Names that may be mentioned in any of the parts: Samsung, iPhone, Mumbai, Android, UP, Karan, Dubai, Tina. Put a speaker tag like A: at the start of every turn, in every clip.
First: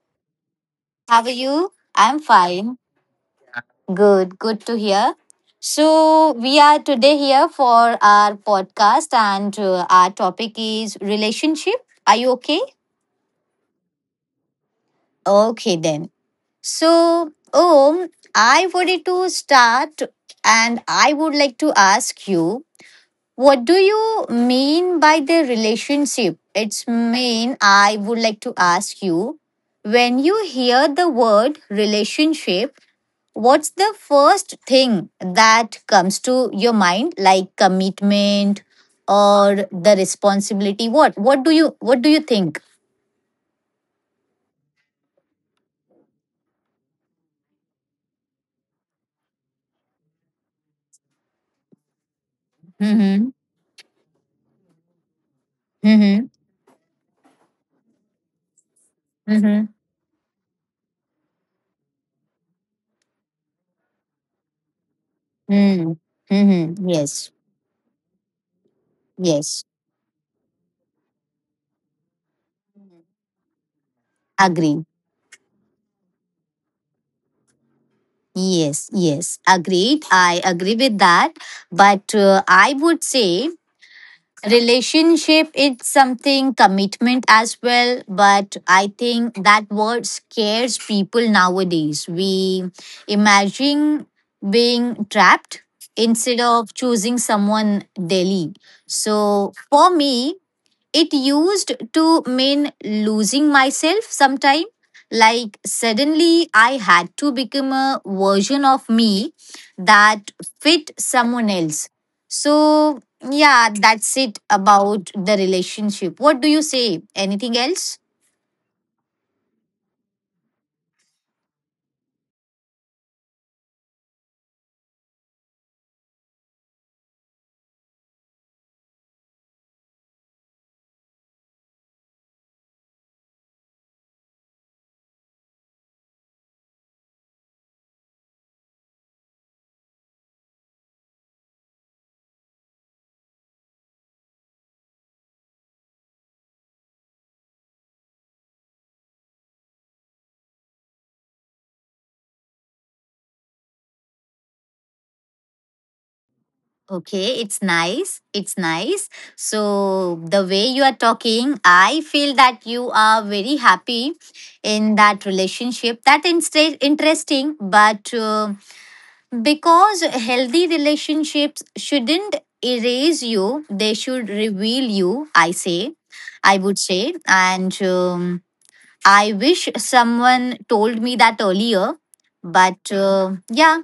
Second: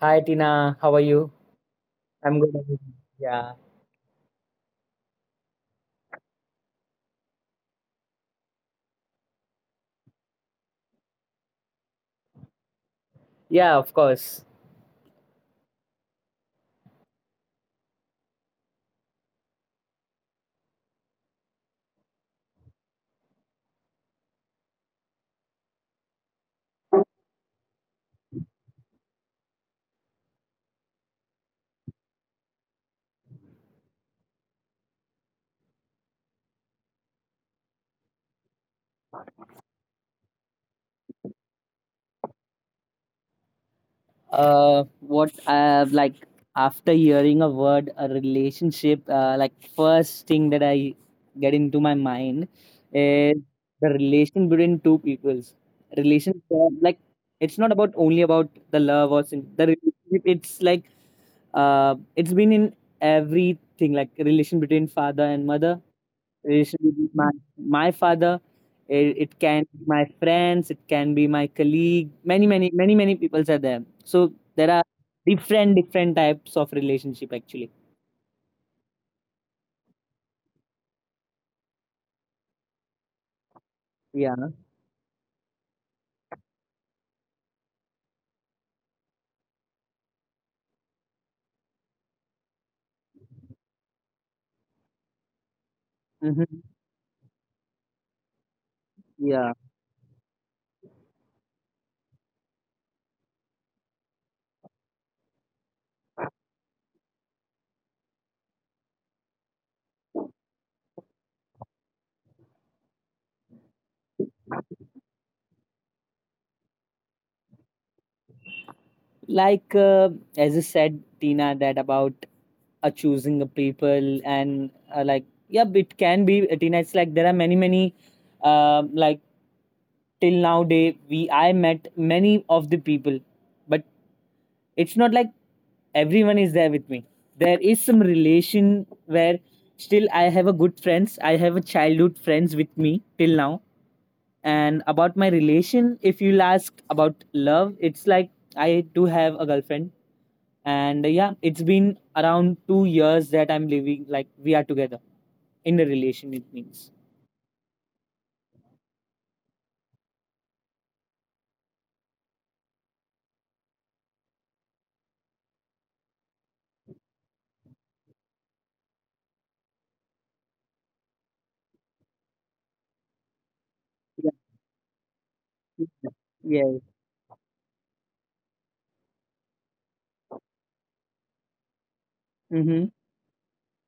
A: Hi Tina, how are
B: How are
A: you?
B: you? I'm
A: I'm good. I'm
B: fine.
A: good. Yeah.
B: Good. Good to hear. So, we are today here for our podcast, and our topic is relationship. Are you okay?
A: Yeah, of course.
B: Okay, then. So, Om, I wanted to start and I would like to ask you, what do you mean by the relationship? It's mean I would like to ask you, when you hear the word relationship, what's the first thing that comes to your mind? Like commitment or the responsibility? What do you think?
A: uh what like, after hearing a word a relationship, like first thing that I get into my mind
B: Mhm.
A: is the relation between two peoples.
B: Mhm.
A: Relation, like it's not about, only about the love or
B: Mhm.
A: the relationship, it's like it's been in everything, like relation between father and mother.
B: Mm.
A: It
B: Mhm.
A: should be
B: Yes.
A: my father. It can
B: Yes.
A: be my friends. It can be my colleague. Many many peoples are there. So there
B: Agree.
A: are different different types of relationship actually.
B: Yes. Yes. Agreed. I agree with that. But I would say
A: Yeah.
B: relationship it's something commitment as well, but I think that word scares people nowadays. We imagine being trapped instead of
A: Hmm.
B: choosing someone daily. So
A: Yeah.
B: for me it used to mean losing myself sometime. Like suddenly I had to become a version of me that fit someone else. So, yeah, that's it about the relationship. What do you say? Anything else?
A: Like, as you said, Tina, that about choosing a people and, like, yeah, it can be, Tina. It's like there are many like, till now day we I met many of the people, but it's not like everyone is there with me. There is some relation where still I have a good friends, I have a childhood friends with me till now. And about my relation, if you'll ask about love, it's like I do have a girlfriend, and yeah, it's been around 2 years that I'm living, like we are together in a relation, it means.
B: Okay, it's nice. It's nice. So, the way you are talking, I feel that you are very happy in that relationship. That is interesting, but. Because healthy relationships shouldn't erase you, they should
A: Yeah.
B: reveal you, I say. I would
A: Yes.
B: say. And I wish someone told me that earlier.
A: Mm-hmm.
B: But yeah,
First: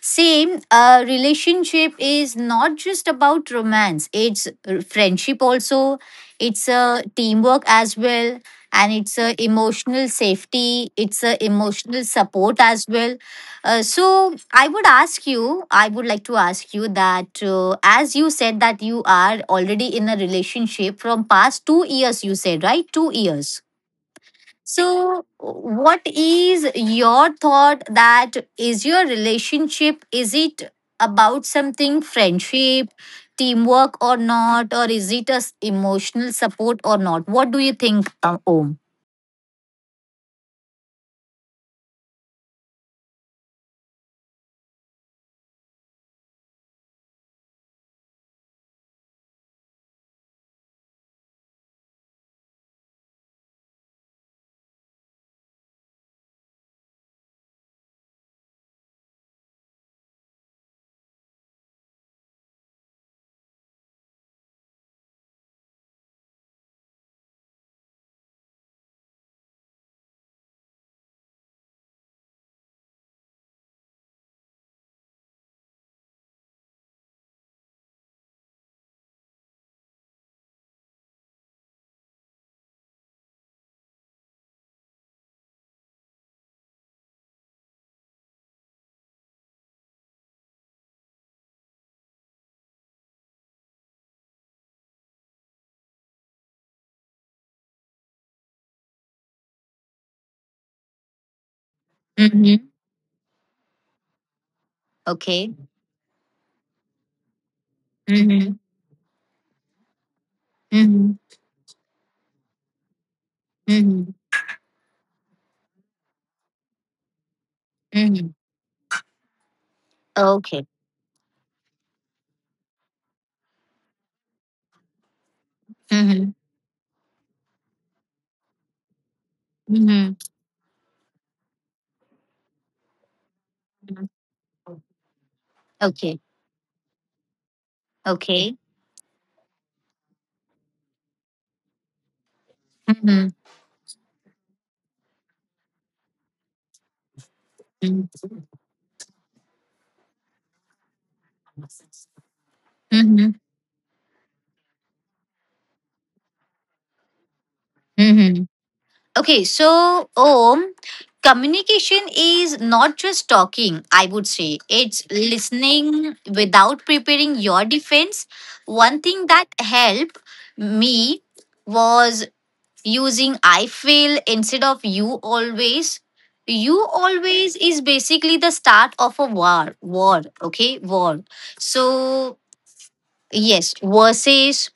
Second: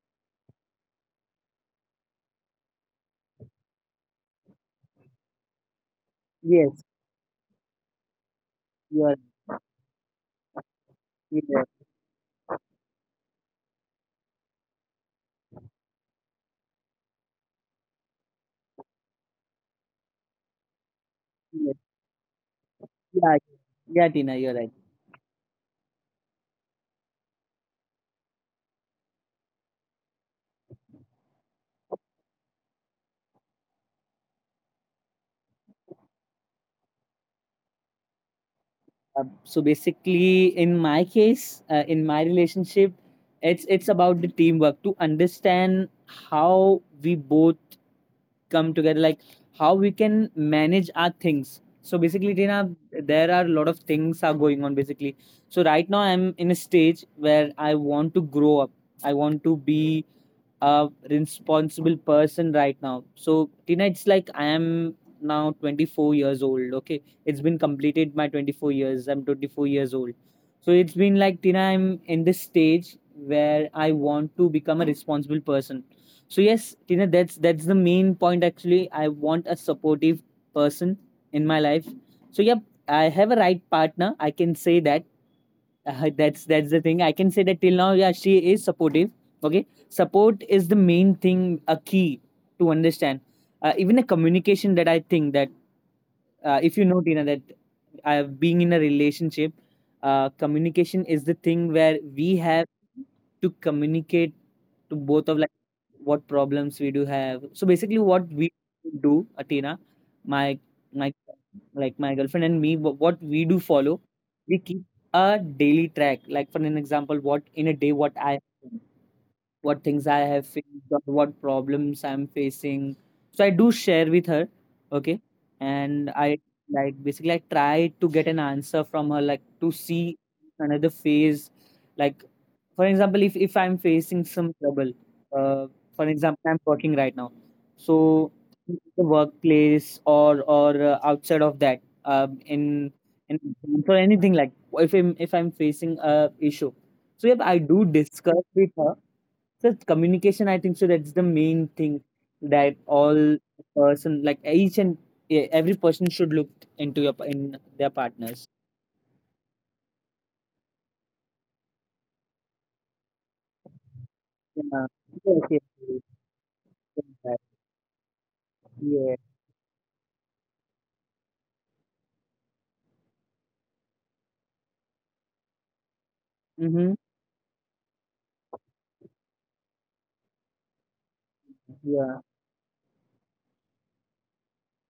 B: same, relationship is not just about romance. It's friendship also. It's
A: Yes.
B: a teamwork as well, and
A: you're
B: it's a emotional safety. It's a
A: Yes.
B: emotional support as well. So I would ask you. I would like to ask you that, as you said that you are already in a relationship from past
A: Yes.
B: 2 years. You said right, two
A: Yeah.
B: years.
A: Yeah, Tina, you're right.
B: So, what is your thought that, is your relationship, is it about something, friendship, teamwork, or not? Or is it as emotional support or not? What do you think, Om?
A: So basically, in my case, in my relationship, it's about the teamwork to understand how we both come together, like how we can manage our things. So basically, Tina, there are a lot of things are going on. Basically, so right now I'm in a stage where I want to grow up. I want to be a responsible person right now. So Tina, it's like I am now 24 years old. Okay, it's been completed my 24 years. I'm 24 years old. So it's been like, Tina, I'm in this stage where I want to become a responsible person. So yes, Tina, that's the main point actually. I want a supportive person in my life. So yep, I have a right partner. I can say that, that's the thing I can say, that till now, yeah, she is supportive. Okay, support is the main thing, a key to understand, even a communication, that I think that, if you know, Tina, that, being in a relationship, communication is the thing where we have
B: Mm-hmm.
A: to communicate to both of, like,
B: Okay.
A: what problems we do have. So basically, what we
B: Mm-hmm.
A: do, Athena, my my
B: Mm-hmm.
A: like, my girlfriend and me, what we do follow,
B: Mm-hmm.
A: we keep a daily track, like, for an example, what in a day,
B: Mm-hmm.
A: what things I have
B: Okay.
A: faced or what problems I'm facing. So I do share with her, okay, and I
B: Mm-hmm.
A: like, basically, I try to get an answer from her, like to see
B: Mm-hmm.
A: another phase. Like, for example, if I'm facing some trouble, uh, for
B: Okay.
A: example, I'm working right now, so
B: Okay.
A: in the workplace or outside of that, in in
B: Mm-hmm.
A: for anything, like, if I'm facing a issue, so yeah, I do discuss with her. So communication, I think so that's the main thing that all
B: Mm-hmm.
A: person, like each and, yeah, every person should look into your in their partners.
B: Mm-hmm. Okay, so Om, communication is not just talking, I would say.
A: Yeah.
B: It's
A: Yes, yes,
B: listening without preparing
A: yes.
B: your defense. One
A: Yeah.
B: thing that helped me was using I feel instead of you always.
A: Mm-hmm.
B: You always is basically the start of a war. War, okay? War.
A: Yeah.
B: So yes, versus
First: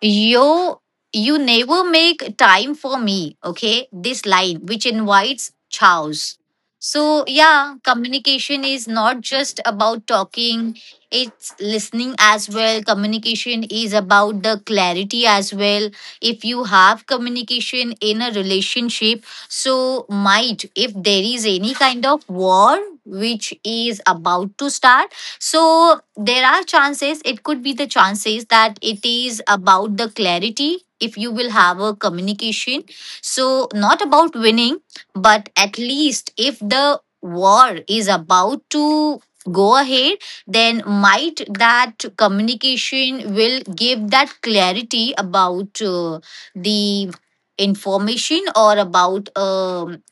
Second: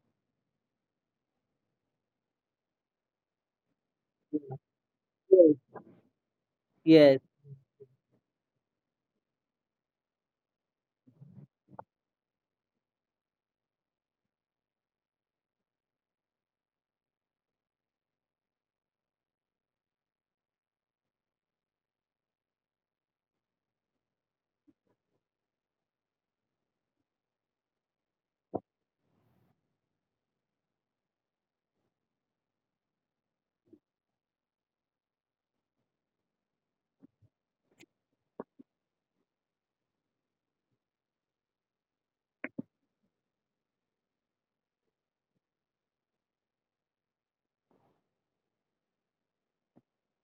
B: yo you never make time for me, okay? This
A: Yes.
B: line which invites chows.
A: Yes.
B: So yeah, communication is not just about talking, it's listening as well. Communication is about the clarity as well. If you have communication in a relationship, so might if there is any kind of war which is about to start, so there are chances, it could be the chances that it is about the clarity if you will have a communication. So not about winning, but at least if the war is about to go ahead, then might that communication will give that clarity about the information or about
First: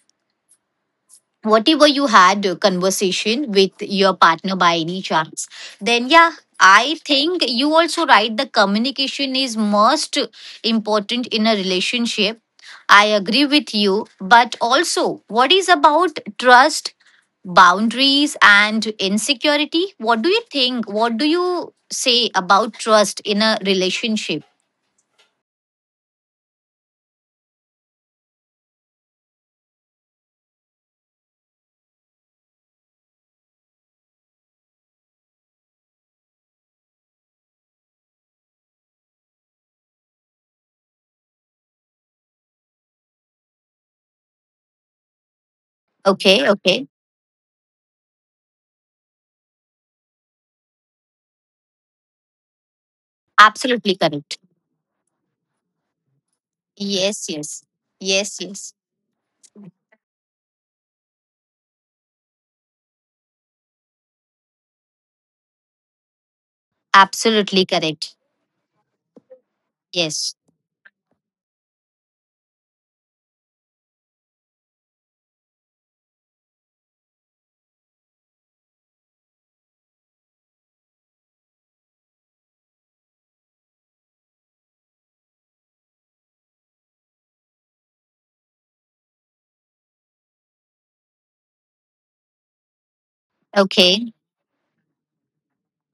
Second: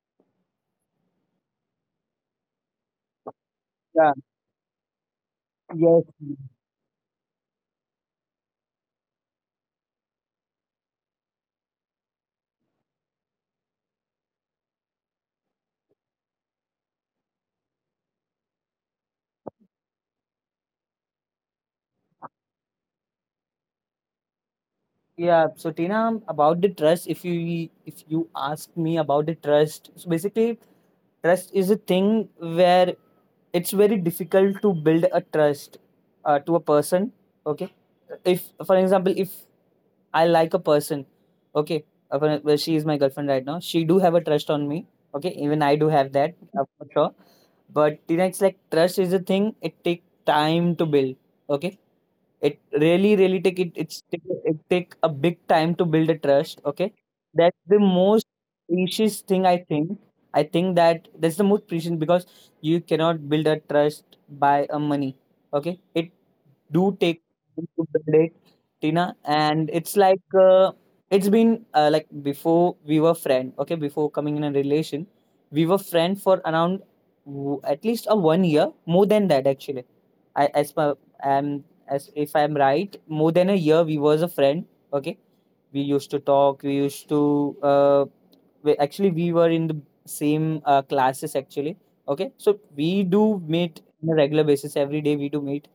B: whatever you had a conversation with
A: Yeah.
B: your partner by any chance, then
A: Yes.
B: yeah, I think you also right, the communication is most important in a relationship. I agree with you, but also what is about trust, boundaries and insecurity? What do you think? What do you say about trust in a relationship?
A: Yeah, so Tina, about the trust, if you ask me about the trust, so basically trust is a thing where it's very difficult to build a trust, to a person. Okay, if for example, if I like a person, okay, well, she is my girlfriend right now. She do have a trust on me. Okay, even I do have
B: Okay,
A: that,
B: okay.
A: for sure. But Tina, it's like trust is a thing. It take time to build. Okay, it really, really take it.
B: Absolutely correct.
A: It take a big time to build a trust. Okay,
B: Yes, yes.
A: that's the
B: Yes,
A: most
B: yes.
A: precious thing, I think. I think that that's the most precious because you cannot build a trust by a money. Okay, it do take
B: Absolutely
A: time to
B: correct.
A: build it, Tina. And it's
B: Yes.
A: like, it's been, like before we were friend. Okay, before coming in a relation, we were friend for around at least a one year, more than that actually. I As per, as if I'm right, more than a year we was a friend. Okay, we used to talk. We used to, actually, we were in the same, classes actually. Okay, so we do meet
B: Okay.
A: on a regular basis every day. We do meet,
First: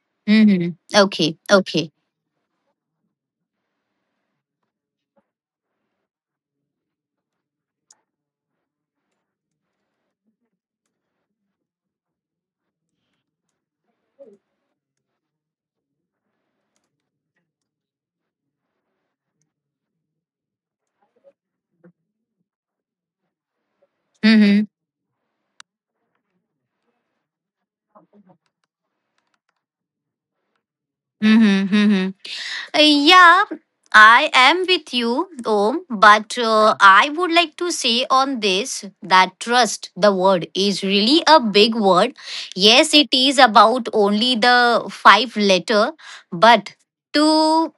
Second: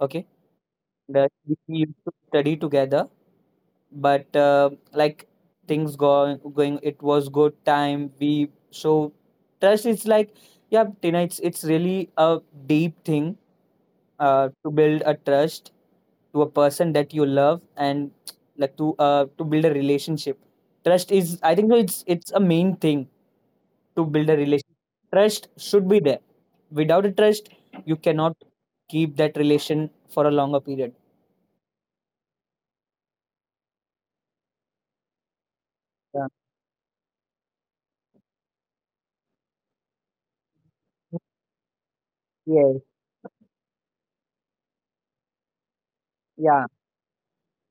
A: okay,
B: Mm-hmm.
A: that
B: Okay.
A: we
B: Okay.
A: used to study together. But, like, things go going, it was good time, we so trust is like, yeah, Tina, it's really a deep thing, to build a trust to a person that you love, and like to, to build a relationship, trust is, I think so, it's a main thing to build a
B: Mm-hmm.
A: relationship. Trust should be there. Without a trust, you cannot keep that relation for a longer period.
B: Mm-hmm. Mm-hmm. Yeah, I am with you, Om.
A: Yeah.
B: But I would like to say on this that trust, the word, is really a big word.
A: Yes,
B: Yes, it is about only the five letter,
A: yeah.
B: but to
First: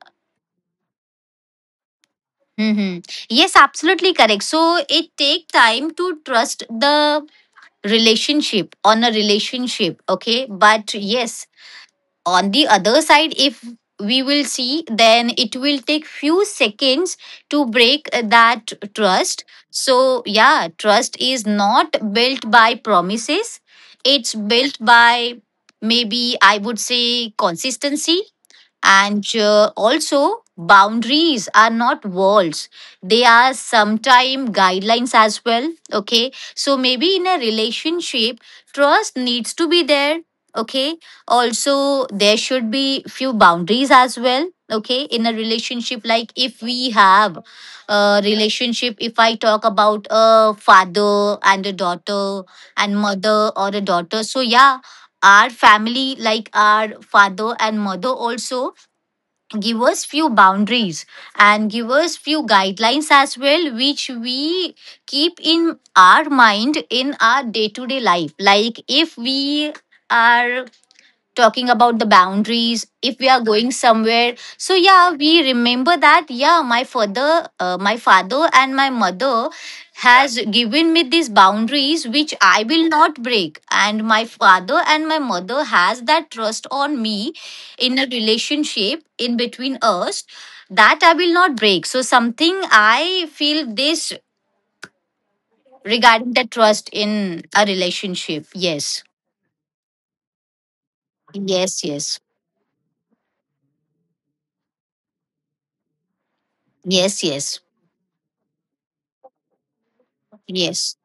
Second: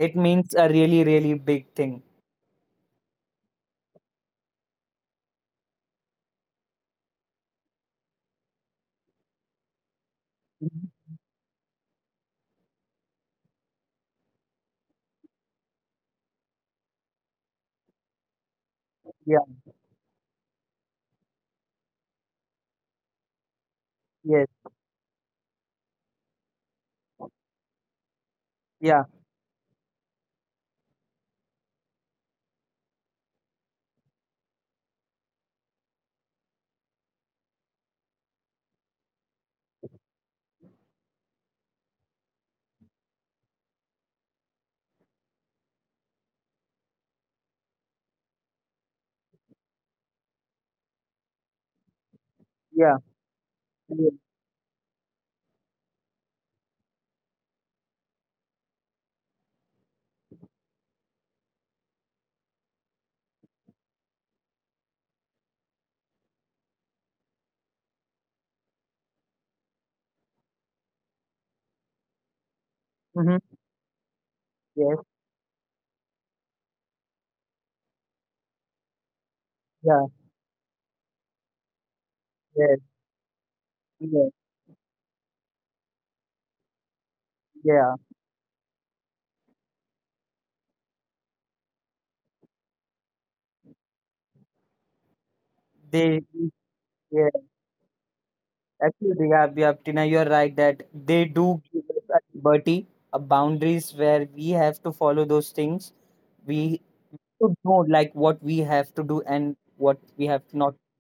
A: It means a really, really big thing.
B: hmm yes, absolutely correct. So it take time to trust the relationship on a relationship. Okay,
A: Mhm.
B: but yes, on the other side if we will see, then it will take few seconds to break that trust.
A: Yeah,
B: So yeah, trust is not built by promises, it's
A: yes,
B: built by, maybe I would say, consistency.
A: yeah,
B: And also, boundaries are not walls, they are sometimes guidelines as well. Okay, so maybe in a relationship, trust needs to be there. Okay, also, there should be few boundaries as well. Okay, in a relationship, like if we have a relationship, if I talk about a father and a daughter and
A: yeah,
B: mother or a
A: yeah.
B: daughter, so yeah, our family, like our father and mother also give us few boundaries and give us few guidelines as well, which we keep in our mind in our day to day life. Like if we are talking about the boundaries, if we are
A: Mm-hmm.
B: going somewhere, so
A: Yes,
B: yeah, we remember that, yeah, my father, my father and my mother
A: yeah,
B: has given me these boundaries, which I
A: yes,
B: will not break, and my
A: yes,
B: father and my mother has that trust on me in
A: yeah.
B: a relationship in between us, that I will not break. So something I feel this
A: They,
B: regarding the trust
A: Yeah,
B: in a relationship. Yes,
A: actually, yeah, yeah, Tina, you're right that they do
B: yes.
A: give
B: Yes,
A: us a liberty, a boundaries where we have to follow those things. We
B: yes. Yes,
A: should know like what we have to do and what we have not.
B: yes.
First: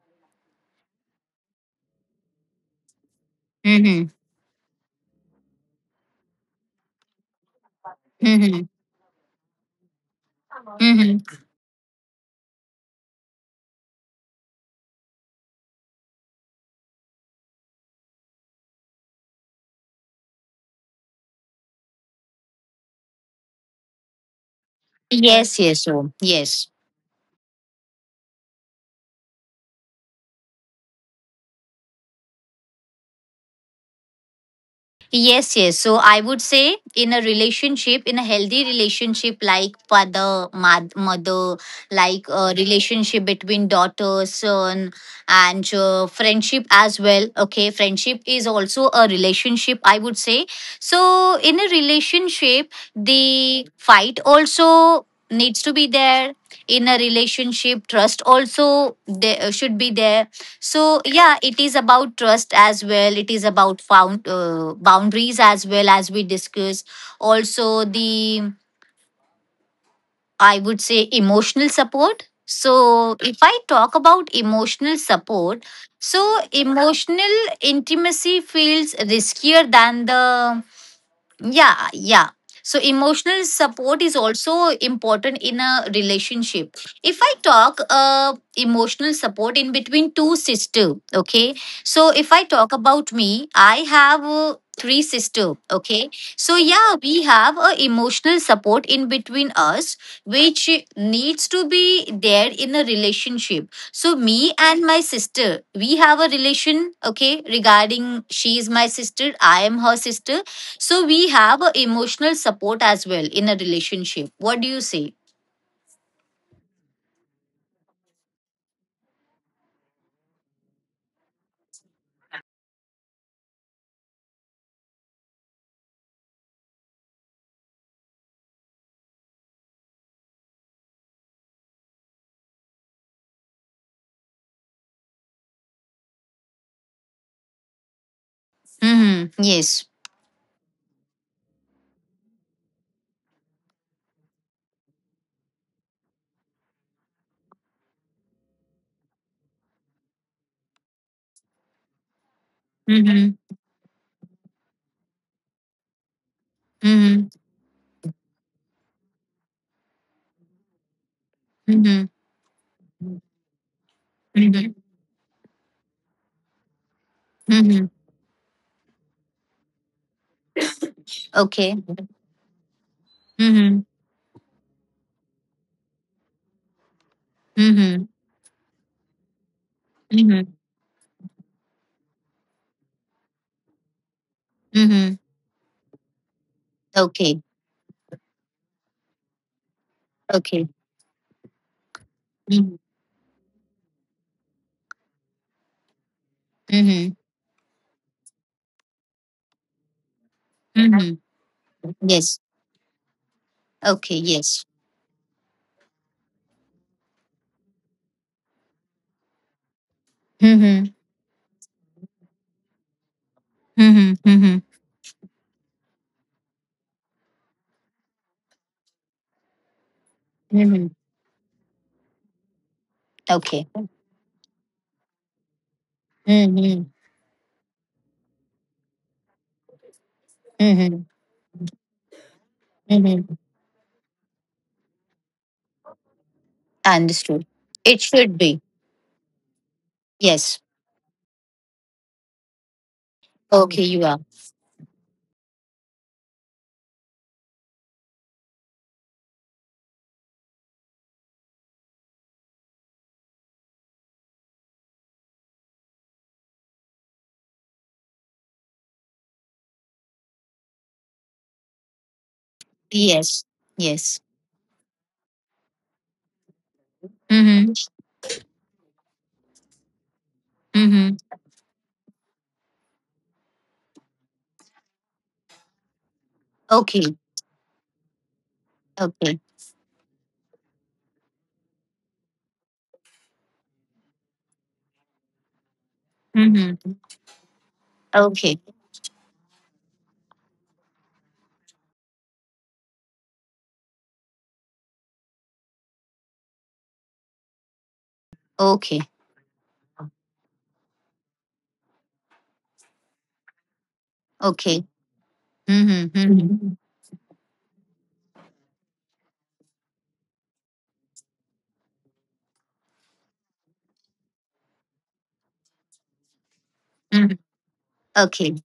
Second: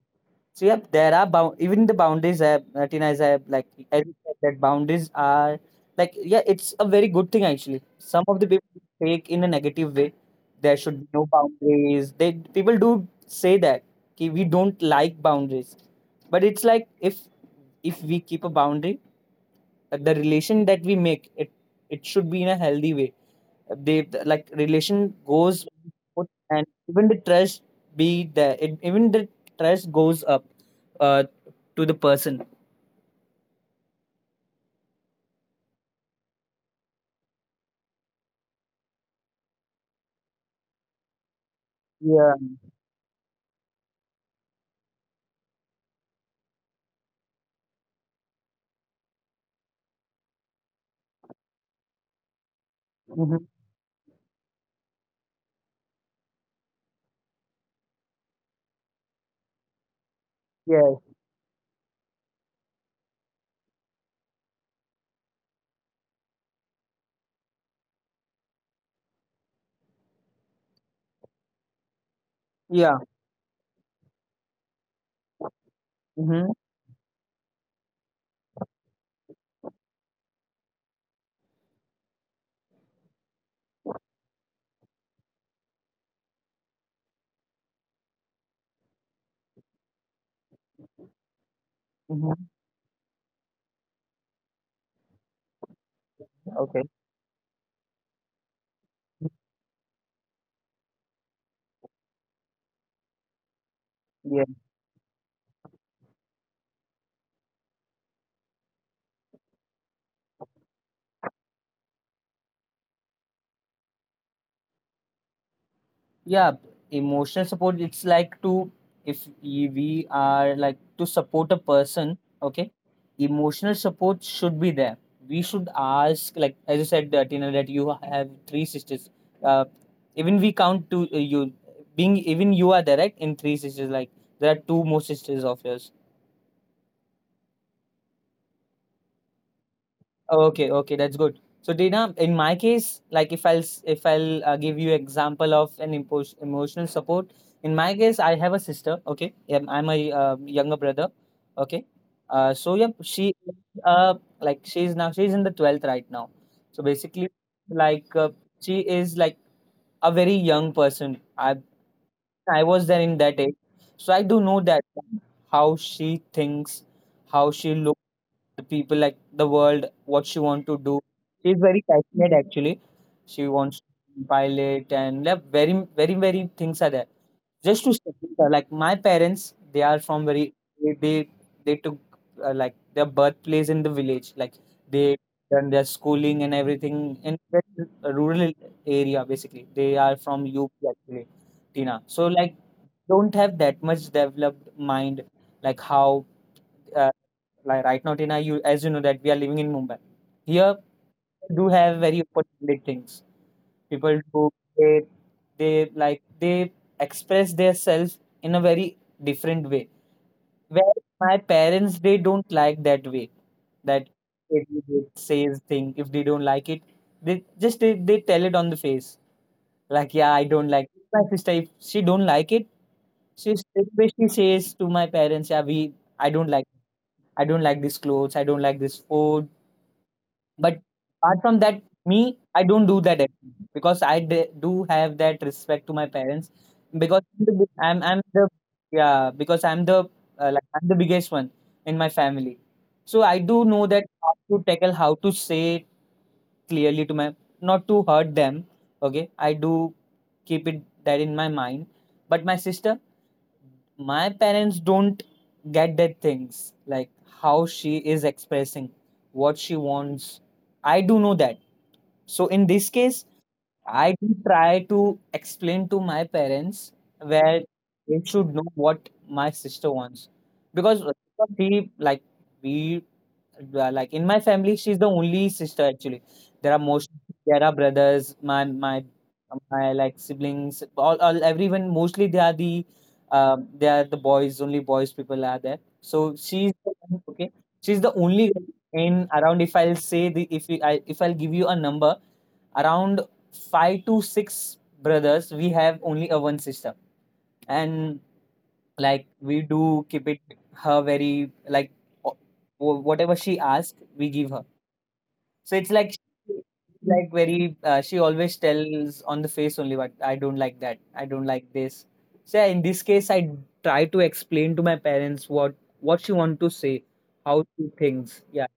A: So yep, there are bound even the boundaries. Tina, as I like as
B: Hmm.
A: you said, that boundaries are, like, yeah, it's a very good thing actually. Some of the people
B: Mm-hmm.
A: take in a negative way. There should be no
B: Mm-hmm.
A: boundaries. They People do say that ki we don't like boundaries, but it's like if we keep a boundary, the relation that we make it, should be in a healthy way. Like relation goes
B: Yes, yes, so
A: up, and
B: yes.
A: even the trust be there, even the trust goes up uh to the person.
B: Yes, yes. So I would say in a relationship, in a healthy relationship like father, mad- mother, like
A: Yeah.
B: a relationship between daughter, son, and friendship as well. Okay, friendship is also a relationship, I would say. So in a relationship,
A: Hmm.
B: the fight also needs to be there. In a relationship, trust also there should be there.
A: Yes.
B: So yeah, it is about trust as well. It is about found boundaries as well, as we discuss. Also the, I would say, emotional support.
A: Yeah.
B: So if I talk about emotional support, so
A: Hmm.
B: emotional intimacy feels riskier than the, yeah, yeah. So emotional support is also important in a relationship. If I talk emotional support in between two sisters, okay. So if I
A: Hmm.
B: talk about me, I have three sisters, okay. So
A: Okay.
B: yeah, we have a emotional support in between us, which needs to be there in a relationship. So
A: Yeah.
B: me and my sister, we have a relation, okay. Regarding she is my sister, I am her sister, so we have a emotional support as well in a relationship. What do you say?
A: Yeah, emotional support, it's like, to, if y- we are, like, to support a person, okay. Emotional support should be there. We should ask, like, as you said, that you know that you have three sisters, uh, even we count to, you being, even you are there right, in three sisters, like there are two more sisters of yours.
B: Mm-hmm. Yes.
A: Okay, okay, that's good. So, Dina, in my case, like if I'll, give you example of an emotional support. In my case, I have a sister. Okay, yeah, I'm a, younger brother. Okay, so yeah,
B: Mm-hmm.
A: she, uh like, she's in the 12th right now. So
B: Mm-hmm.
A: basically, like uh, she is like a very young person. I
B: Mm-hmm.
A: I was there in that age, so I do know
B: Mm-hmm.
A: that how she thinks, how she
B: Mm-hmm.
A: looks the people, like the world, what she want to do. She's
B: Okay.
A: very passionate actually. She
B: Mm-hmm.
A: wants to be pilot and, like, very very very things are there, just to
B: Mm-hmm.
A: support her. Like my parents, they are from
B: Mm-hmm.
A: very, they they, they took, like, their birthplace in the village, like
B: Mm-hmm.
A: they done their schooling and everything in
B: Okay.
A: very rural area. Basically, they are from
B: Okay.
A: UP actually, Tina, so like,
B: Mm-hmm.
A: don't have that much developed mind, like how,
B: Mm-hmm.
A: uh, like, right now, Tina, you, as you know that we are living in Mumbai. Here
B: Mm-hmm.
A: do have very
B: Yes.
A: open-minded things.
B: Okay.
A: People do,
B: Yes.
A: they, they express themselves in a very different way.
B: Mm-hmm.
A: Where my parents, they don't like that way. That
B: Mm-hmm. Mm-hmm.
A: if they say thing, if they don't like it, they just they tell it on the face. Like, yeah, I don't
B: Mm-hmm.
A: like it. My sister, if she don't like it, she
B: Okay.
A: straight away she says to my parents, yeah, we I don't like.
B: Mm-hmm.
A: I don't like this clothes, I don't like this food. But
B: Mm-hmm.
A: apart from that, me, I don't do that
B: Mm-hmm.
A: anymore because do have that respect to my parents, because
B: Understood. It
A: I'm
B: should
A: the,
B: be.
A: yeah, because I'm the,
B: Yes.
A: like, I'm the biggest one in my family, so I do
B: Okay.
A: know
B: You
A: that
B: are.
A: how to tackle, how to say it clearly to my, not to hurt them. Okay, I do keep it that in my mind. But my sister, my parents don't get that things, like how she is expressing what she wants, I do know that. So in this case
B: Yes.
A: I
B: Yes.
A: do try to explain to my parents where
B: Mm-hmm.
A: they should know what my sister wants, because
B: Mm-hmm.
A: we like we yeah, like in my family she's the only sister actually. there are most
B: Okay.
A: there are brothers. my my
B: Okay.
A: my like siblings, all everyone, mostly they are the boys, only boys people are there. So she's
B: Mm-hmm.
A: the one- okay. She's the only
B: Okay.
A: girl in around. If I'll say the- if I'll give you a number, around five to six brothers, we have only a one sister. And
B: Okay.
A: like we do keep it her very like, o- whatever she asks, we give her.
B: Okay.
A: So it's like
B: Mm-hmm. Mm-hmm.
A: like very she always tells on the face only what I don't like, that I don't like this. So yeah, in this case I try to explain to my parents what she want to say,
B: Mm-hmm.
A: how she thinks. Yeah.
B: Okay.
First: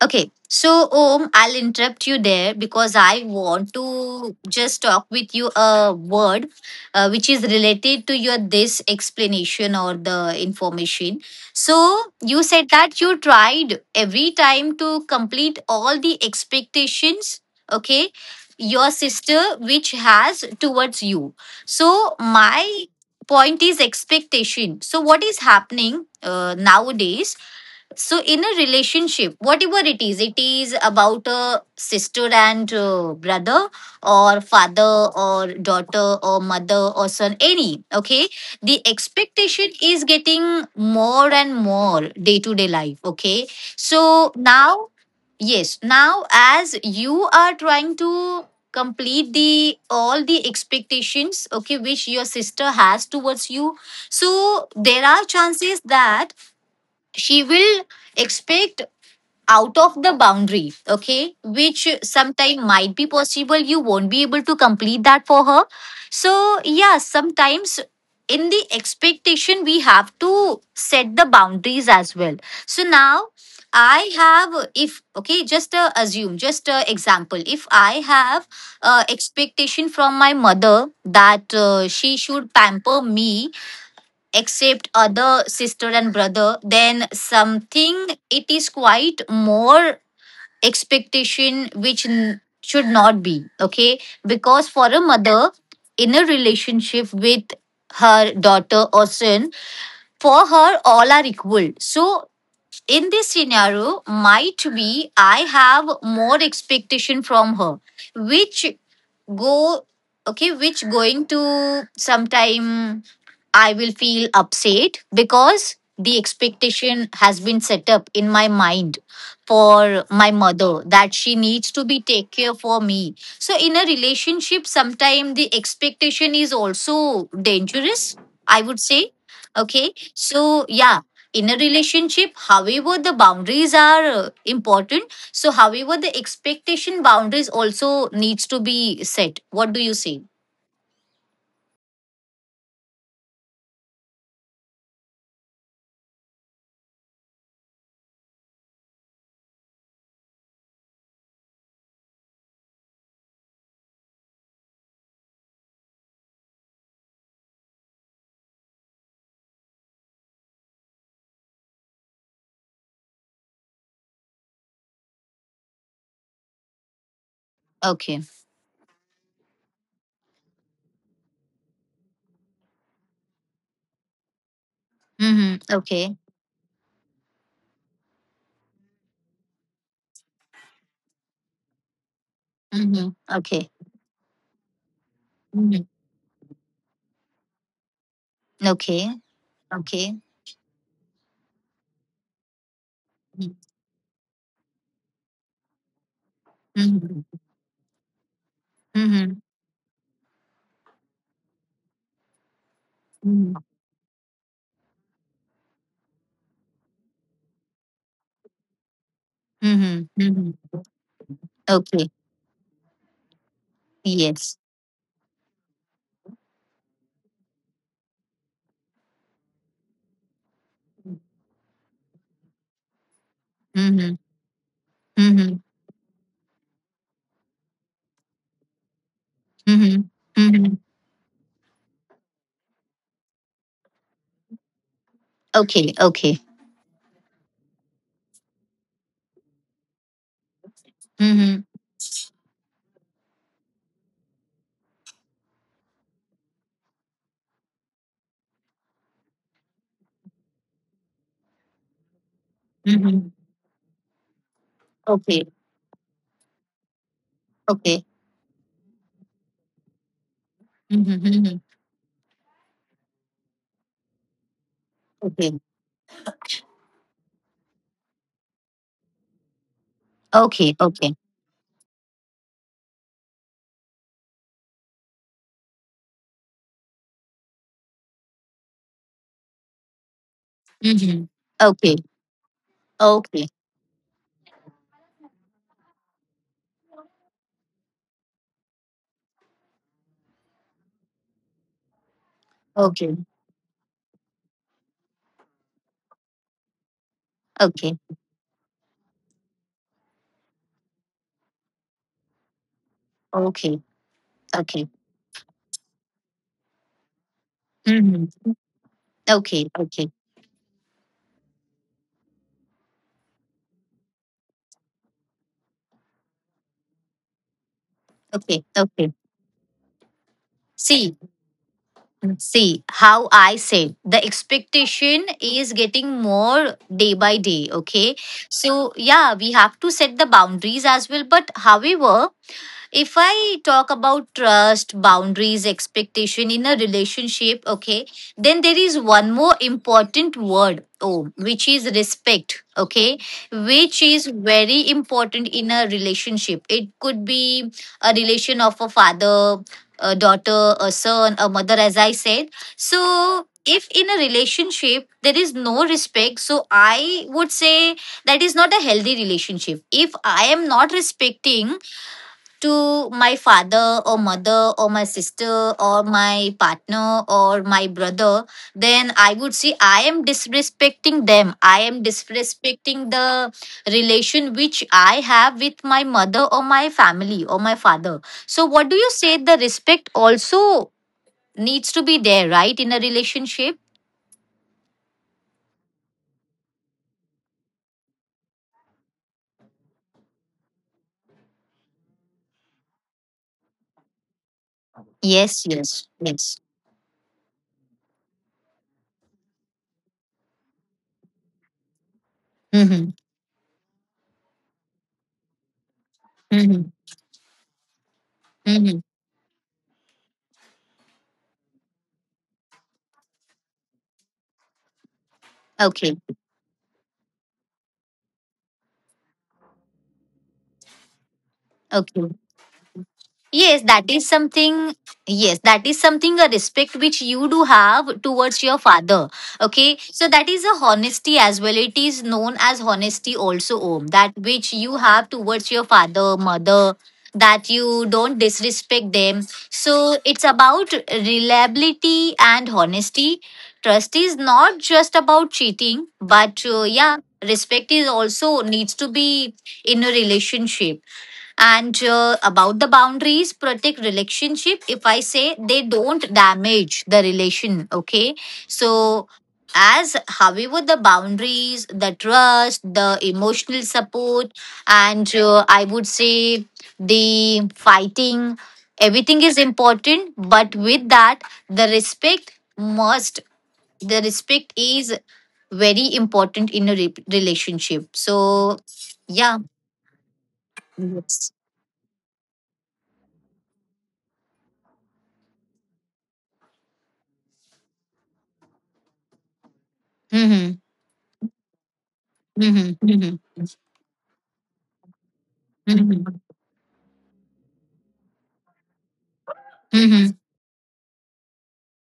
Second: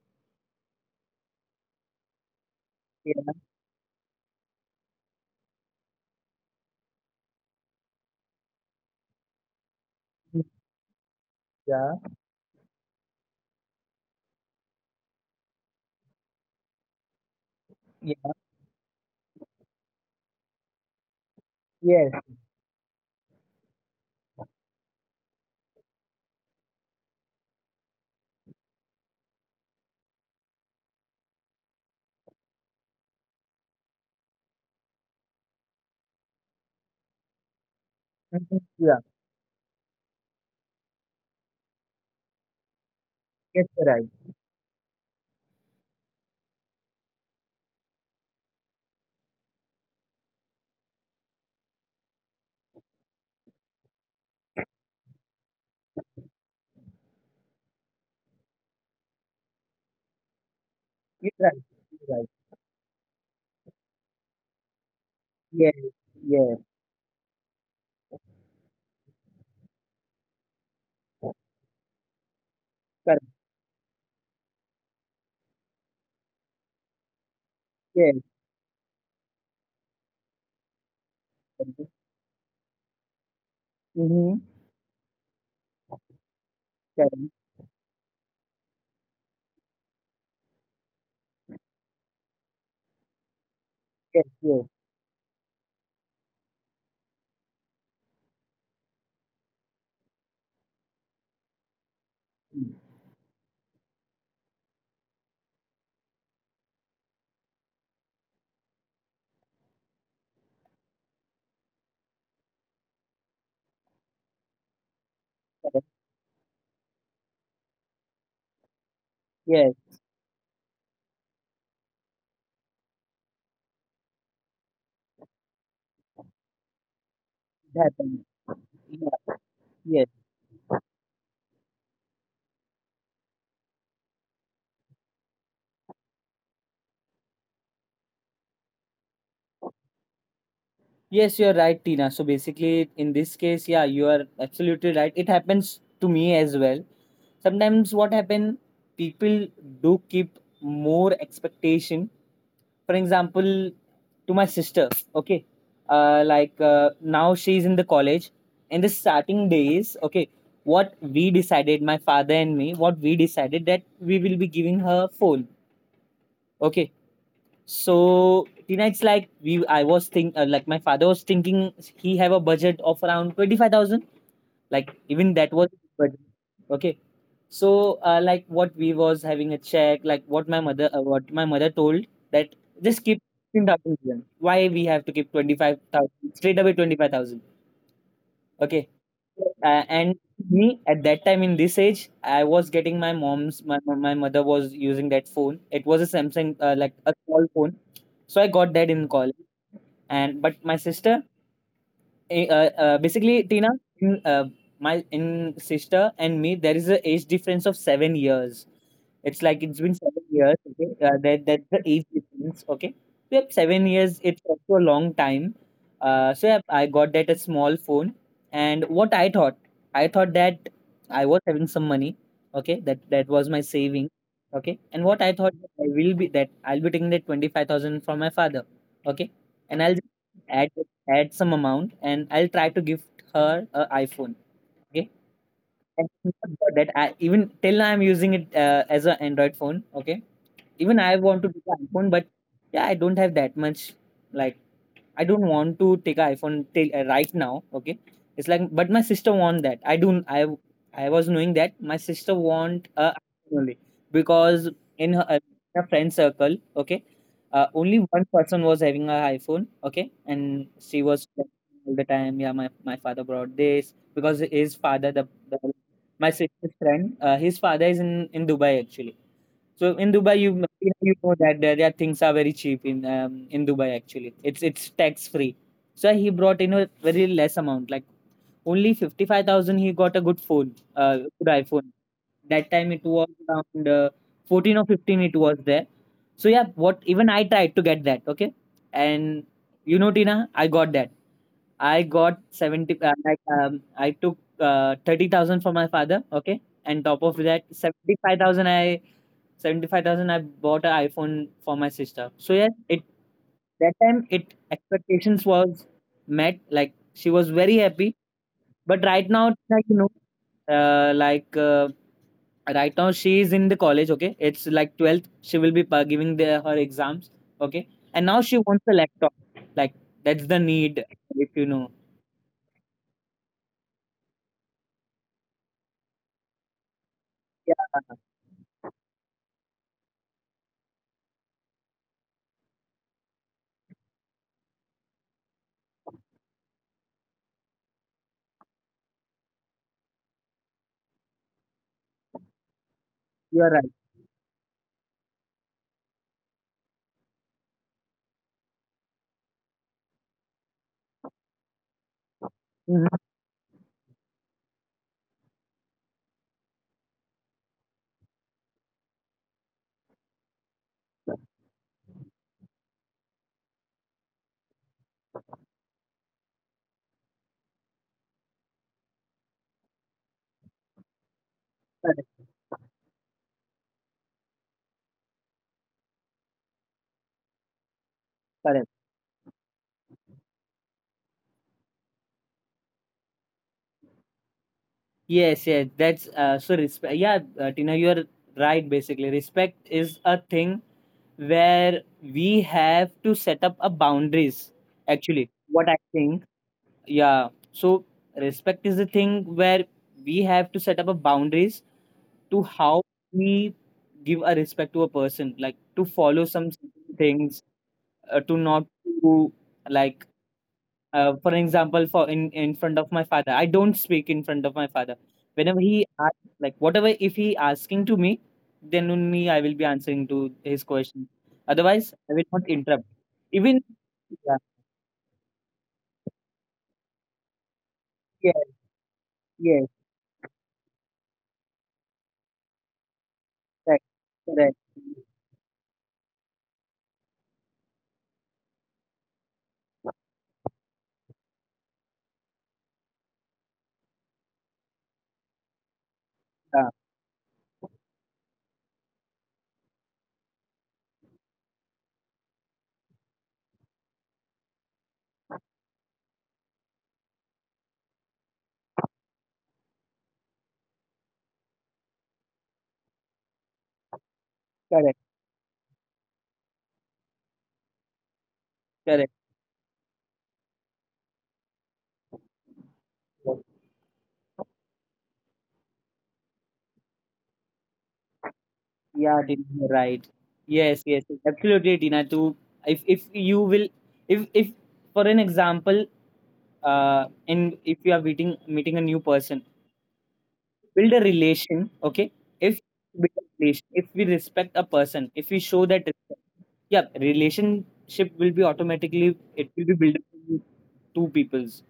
B: Okay, so Om, I'll interrupt you there because I
A: Yeah,
B: want to just talk with you a word which is related to your this explanation or the information.
A: yeah,
B: So you said that you tried every time to complete all the expectations, okay,
A: yeah.
B: your sister which has towards you.
A: Yes.
B: So my point is expectation. So what is happening nowadays? So, in a relationship, whatever it is about a sister and brother, or father, or daughter, or mother, or son, any, okay?
A: Mhm. Yeah.
B: The expectation is getting more and more day to day life, okay?
A: Yes, you're right.
B: So, now, yes, now as you are trying to complete the all the expectations, okay, which your sister has towards you, so there are chances that she will expect out of the boundary,
A: You're
B: okay,
A: right,
B: which
A: you're right.
B: sometime might be possible you won't be able to complete that for her.
A: Yes, yes,
B: So yeah, sometimes in the expectation we have to set the boundaries as well. So
A: correct.
B: now I have, if okay, just assume just example, if I
A: Yes,
B: have expectation from my mother that
A: correct.
B: she should pamper me
A: Mhm.
B: except other sister and brother, then
A: Correct.
B: something it is quite more expectation which n- should not be, okay,
A: Yes,
B: because for a mother in a relationship with her daughter or son, for her all are equal. So
A: yes.
B: in this scenario might be I have more expectation from her, which go, okay, which going to sometime I will feel upset because the expectation has been set up in my mind
A: Yes,
B: for my mother, that she needs to be take care for me. So in a relationship, sometimes the expectation is also
A: it happened.
B: dangerous, I would
A: Yeah,
B: say. Okay.
A: yes.
B: So yeah, in a relationship, however, the boundaries are important. So however, the expectation boundaries also needs to be set. What do you say?
A: Yes, you're right, Tina. So basically, in this case, yeah, you are absolutely right. It happens to me as well. Sometimes what happen, people do keep more expectation. For example, to my sister, okay, like now she's in the college. In the starting days, okay, what we decided, my father and me, what we decided that we will be giving her phone. Okay.
B: Okay.
A: So tonight's like we I was think like my father was thinking he have a budget of around 25,000. Like even that was,
B: Mm-hmm.
A: but
B: Okay.
A: okay. So like what we was having a check, like what my mother told, that just
B: Mm-hmm.
A: keep
B: Okay.
A: 15,000. Why we have to keep twenty five
B: Mhm.
A: thousand straight away 25,000? Okay.
B: Okay.
A: Uh,
B: Okay.
A: and me at that time in this age, I was getting my
B: Mhm.
A: mom's, my, my mother was using that phone. It was a Samsung, like a
B: Mhm.
A: small phone. So I got that in
B: Mhm.
A: college. And but my sister- basically, Tina, in, my- in sister and me, there is a age difference of 7 years. It's like it's been
B: Mhm.
A: seven
B: Mhm.
A: years. Okay, that's the
B: Okay.
A: age difference. Okay, yep, 7 years. It's
B: Yes.
A: also a long time. So yeah, I got that a small phone, and I thought that I was having some money. Okay, that was my saving.
B: Mhm.
A: Okay, and what I thought
B: Mhm.
A: that I will be that I'll be taking that 25,000 from my father. Okay, and I'll
B: Mhm.
A: just add
B: Mhm.
A: add some amount, and I'll try to gift her an iPhone. Okay.
B: Okay.
A: And
B: Okay.
A: not for that, I even till now I'm using it as an Android phone. Okay. Even I want to
B: Mhm.
A: do the iPhone, but yeah, I don't have that much, like I don't want to take an iPhone till right now. Okay, it's like, but my sister want that. I don't. I was knowing that my sister want
B: Mhm.
A: iPhone only, because in
B: Okay.
A: her friend circle, okay, only
B: Okay.
A: one person was having an iPhone. Okay, and she
B: Mhm.
A: was
B: Mhm.
A: complaining all the time. Yeah, my father brought this because his father-
B: Okay.
A: the my sister's friend, his father is in Dubai actually. So in Dubai, you
B: Okay. Okay.
A: you know that there things are very cheap in Dubai actually. It's tax free. So he brought in a very less amount, like only 55,000. He got a good phone,
B: Mhm.
A: good
B: Okay.
A: iPhone. That time it was
B: Okay.
A: around 14 or 15. It was there. So yeah, what even I tried to get that. Okay, and you know Tina, I got that. I got 70- like I took 30,000 from my father, okay, and top of that,
B: Okay.
A: 75,000 I bought an iPhone for my sister. So yes, it
B: Okay. Okay.
A: that time it
B: Okay.
A: expectations was met. Like she was very happy.
B: Mhm.
A: But right now,
B: Okay.
A: like,
B: Okay.
A: like right now she is in the college. Okay, it's like 12th. She will be pa- giving her exams. Okay, and now
B: Okay.
A: she wants a
B: Okay.
A: laptop. Like, that's the need,
B: See.
A: if you know.
B: See how I said the expectation is getting more day by day.
A: Yeah,
B: Okay. So, yeah, we have to set the boundaries as well. But, however, if I talk about trust, boundaries, expectation in a relationship, okay, then there is one more important word, oh, which is respect, okay,
A: you are right.
B: which is very important in a relationship. It could be a relation of a father, a daughter, a son, a mother, as I said.
A: Mhm.
B: So if in a relationship there is no respect, so I would say that is not a healthy relationship. If I am not respecting to my father or mother or my sister or my partner or my brother, then I would say I am disrespecting them. I am
A: Correct.
B: disrespecting the relation which I have with my mother or my family or my father. So what do
A: Correct.
B: you say? The respect also needs to be there, right, in a relationship?
A: Yes, yes, that's so respect. Yeah, Tina, you are right. Basically, respect is a thing where we have to set up a boundaries.
B: yes
A: Actually,
B: yes
A: what I
B: yes
A: think, yeah. So respect is the thing where we have to set up a boundaries, to
B: Mm-hmm.
A: how we give a respect to a person, like to follow
B: Mm-hmm.
A: some things, to
B: Mm-hmm.
A: not to, like for example, for in front of my father, I don't speak in front of my father. Whenever
B: Okay.
A: he ask, like whatever if he asking to me, then only I will be answering to his question. Otherwise,
B: Okay.
A: I will not interrupt.
B: Yes,
A: Even
B: that is
A: yeah,
B: something. Yes, that is something, a respect which you do have towards
A: yes,
B: your father. Okay,
A: yes,
B: so that is a honesty as well. It is known as honesty also, Om.
A: correct,
B: That which you
A: correct,
B: have towards your father, mother, that you don't disrespect them. So it's about reliability and honesty. Trust is not just about cheating, but
A: yeah,
B: yeah, respect is also needs to be in a relationship. And about the boundaries, protect relationship. If I say they don't damage the relation, okay. So as however the boundaries, the trust, the emotional support, and
A: correct,
B: I would say the fighting, everything
A: correct.
B: is important. But with that, the respect must.
A: Yes.
B: The respect is very important in a relationship. So yeah.
A: Yeah, Dina, you're right. Yes, yes,
B: Yes.
A: yes, absolutely, Dina. Too. If you will, if for an example, in- if you are meeting a new person,
B: Hmm.
A: build a relation, okay,
B: Mhm,
A: if
B: mhm,
A: build a relation. If we respect a person, if we show that
B: mhm,
A: respect, yeah, relationship will be automatically, it will be built
B: mhm,
A: between two peoples.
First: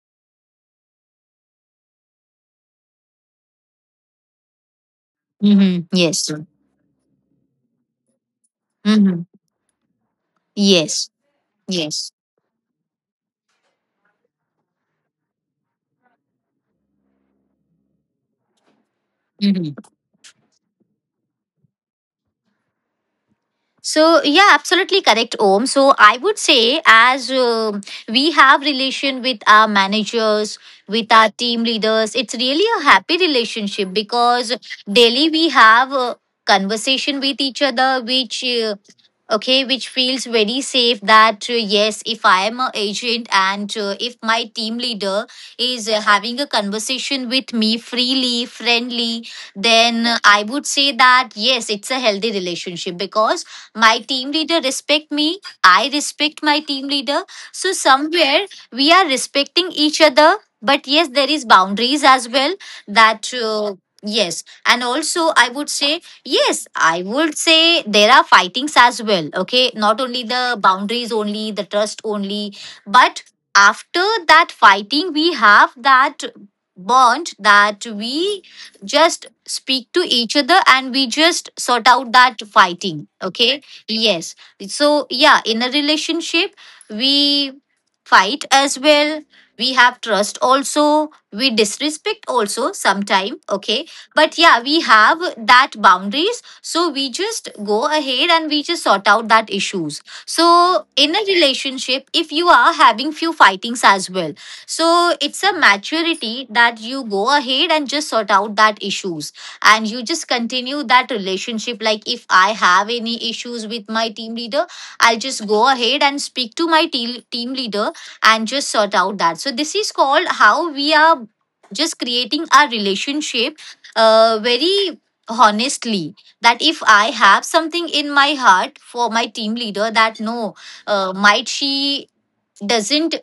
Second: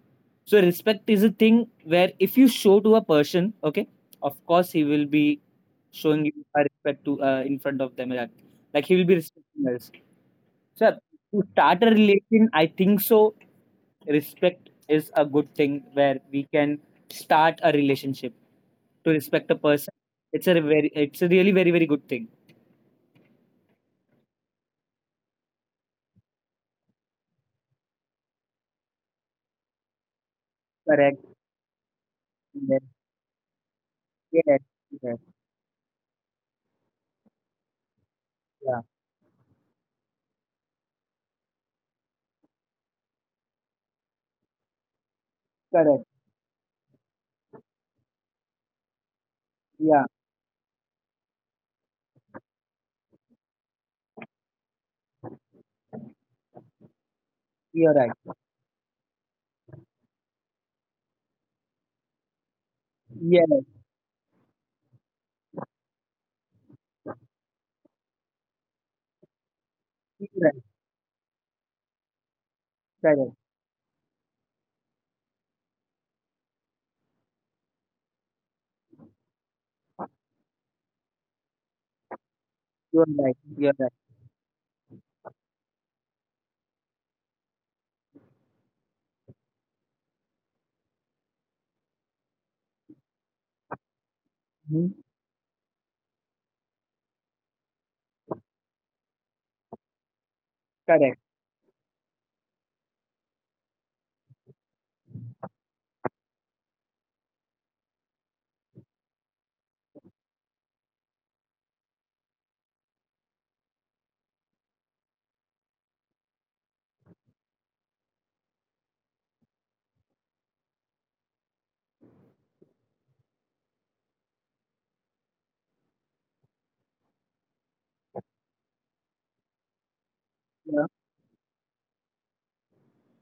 A: So respect is a thing where if you show to a person, okay, of course he will be
B: mhm.
A: showing
B: Yes.
A: you a respect to in front of them, like he will be
B: Mhm.
A: respecting us. Sir,
B: Yes.
A: to start a
B: Yes.
A: relation, I think so. Respect is a good thing where we can start a relationship. To respect a
B: Mhm.
A: person, it's a really very very good thing.
B: So yeah, absolutely correct, Om. So I would say, as we have relation with our managers, with
A: Correct.
B: our team leaders, it's really a
A: Yes.
B: happy relationship because
A: Yes. Yes.
B: daily we have a conversation with each other, which
A: Yeah.
B: okay, which feels very safe. That yes, if I am a agent and if my team leader is
A: Correct.
B: having a conversation with me freely, friendly, then
A: Yeah.
B: I would say that yes, it's a healthy relationship because my team leader respect me. I respect my team leader. So
A: You're right.
B: somewhere we are respecting each other. But yes, there is boundaries as well. That
A: Yes.
B: yes, and also I would say yes. I would say there are fightings as well. Okay, not only
A: You're
B: the
A: right.
B: boundaries, only the trust, only, but
A: Correct.
B: after that fighting, we have that bond that we just speak to each other and we just sort out that fighting,
A: You're right.
B: okay.
A: You're right.
B: Yes. So yeah, in a relationship, we fight as well. We have trust also. We disrespect also sometime, okay. But yeah, we
A: Hmm.
B: have that boundaries, so we just go ahead and we just sort out that issues. So in a
A: Correct.
B: relationship, if you are having few fightings as well, so it's a maturity that you go ahead and just sort out that issues, and you just continue that relationship. Like if I have any issues with my team leader, I'll just go ahead and speak to my team leader and just sort out that. So this is called how we are just creating our relationship very honestly, that if I have something in my heart for my team leader that no,
A: Yeah.
B: might she doesn't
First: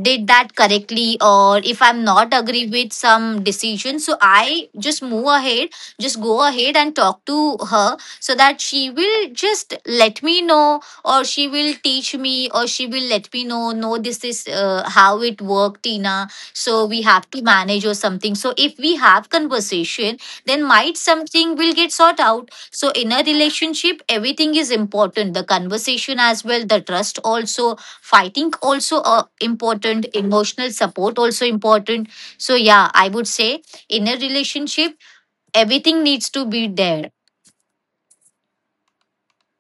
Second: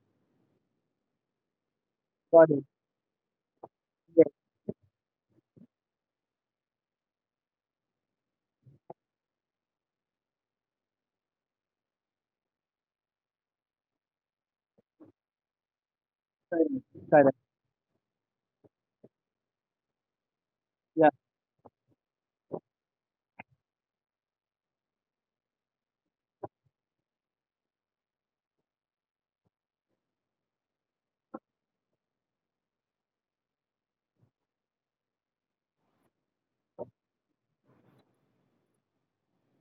B: did that correctly, or if I'm not
A: Got it.
B: agree with some decision, so
A: Yes.
B: I just move ahead, just go ahead and talk to her so that she will just let me know, or she will teach me, or she will let me know, no, this is how it worked, Tina.
A: Correct.
B: So we have
A: Correct.
B: to manage or something. So if we have conversation, then might
A: Yeah.
B: something will get sort out. So in a relationship, everything is important: the conversation as well, the trust also, fighting also, important, emotional support also important. So yeah, I would say in a relationship everything needs to be there.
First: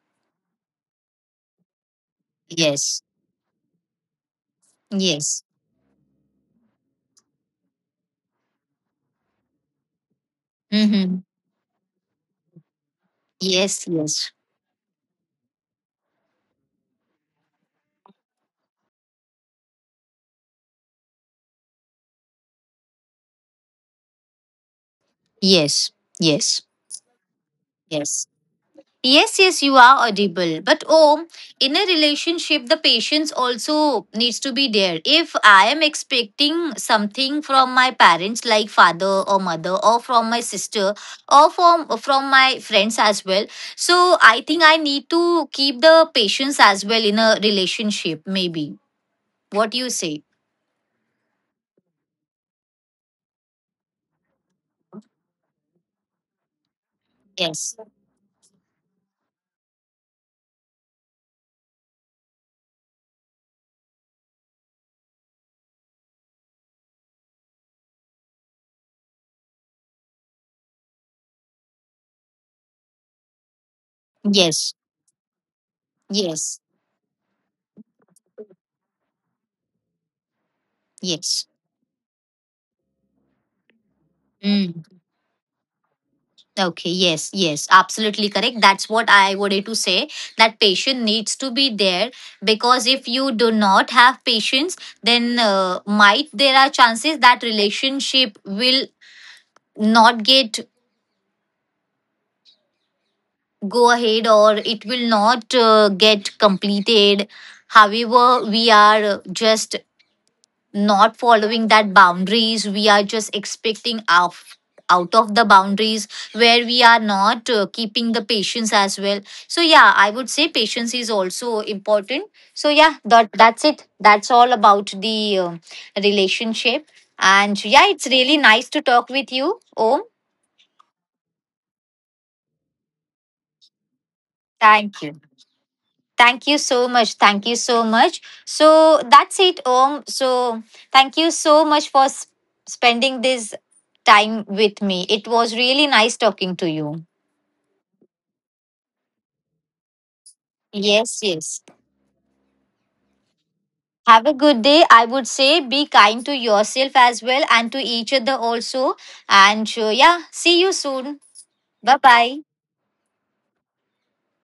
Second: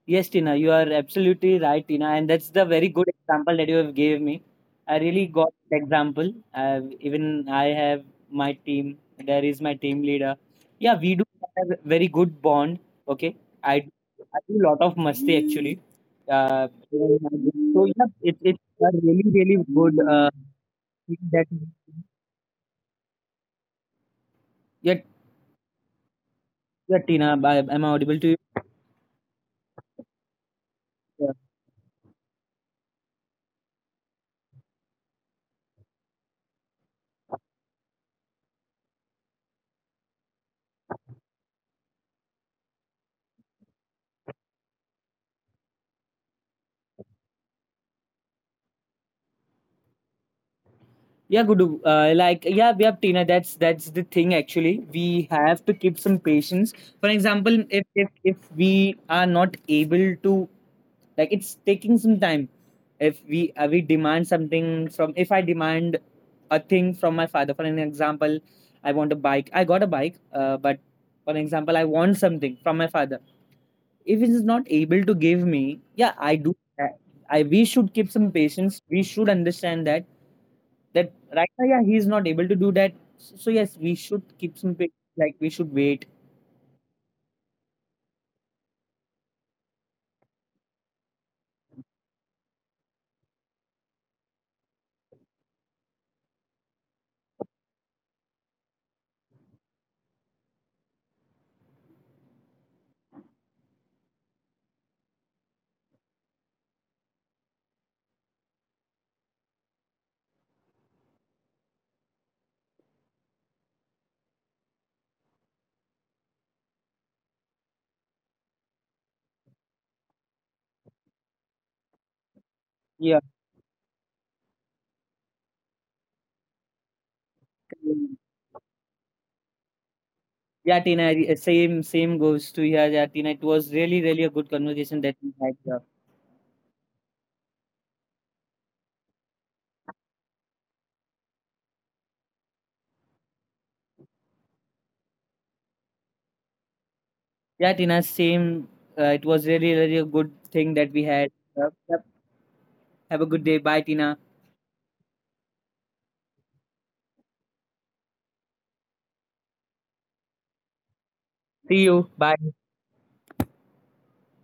A: Yes, Tina, you are absolutely right, Tina, and that's the very
B: Yes,
A: good example that you have gave me. I really
B: yes.
A: got the example. Even I have my team. There is my team leader. Yeah, we
B: Mm-hmm.
A: do have a very good bond. Okay, I
B: yes
A: do,
B: yes
A: I do a lot of masti actually. So yeah, it's a really really good thing that, yeah.
B: yes yes
A: Yeah Tina, am I audible
B: yes
A: to
B: Yes, yes, you are audible. But oh,
A: you?
B: in a relationship, the patience also needs to be there. If I am expecting something from my parents, like father or mother, or from my sister, or from my friends as well, so I think I need to keep the patience as well in a relationship. Maybe what do you say?
A: Yeah, Gudu. Yeah, yeah, Tina. That's the thing. Actually, we have to keep some patience. For example,
B: Yes,
A: if we are not able to, like, it's taking some time. If we we demand something from, if I demand a thing from my father. For an example, I want a bike. I got a bike, but for an example, I want something from my father. If he is not
B: yes,
A: able to give me, yeah, I do.
B: yes,
A: I we should keep some patience. We should understand that
B: yes.
A: right now, yeah, he's not able to do that. So yes, we should keep some
B: Mm.
A: pa- like, we should wait.
B: Okay, yes, yes, absolutely correct. That's what I wanted to say, that patience needs to be there, because if you do not have patience, then might there are chances that relationship will not get go ahead, or it will not get completed. However, we are just not following that boundaries. We are just expecting out, out of the boundaries, where we are not keeping the patience as well. So yeah, I would say patience is also important. So yeah,
A: Yeah,
B: that's it. That's all about the relationship. And yeah, it's
A: Karan.
B: really nice to talk with you, Om.
A: Yeah, Tina. I- Same, same goes to, yeah, yeah, Tina. It was really, really a good
B: Thank
A: conversation that
B: you.
A: we had. Yeah,
B: Thank you so much. Thank you so much. So that's it, Om. So thank you so much for spending this time with me. It was really nice talking to you.
A: yeah Tina. Same. It was really, really a good thing that we
B: Yes,
A: had.
B: yes.
A: Yep, yep. Have a good day. Bye, Tina.
B: Have a good day. I would say be kind to yourself as well and to each other also. And yeah, see you soon.
A: See
B: Bye
A: you. Bye.
B: bye.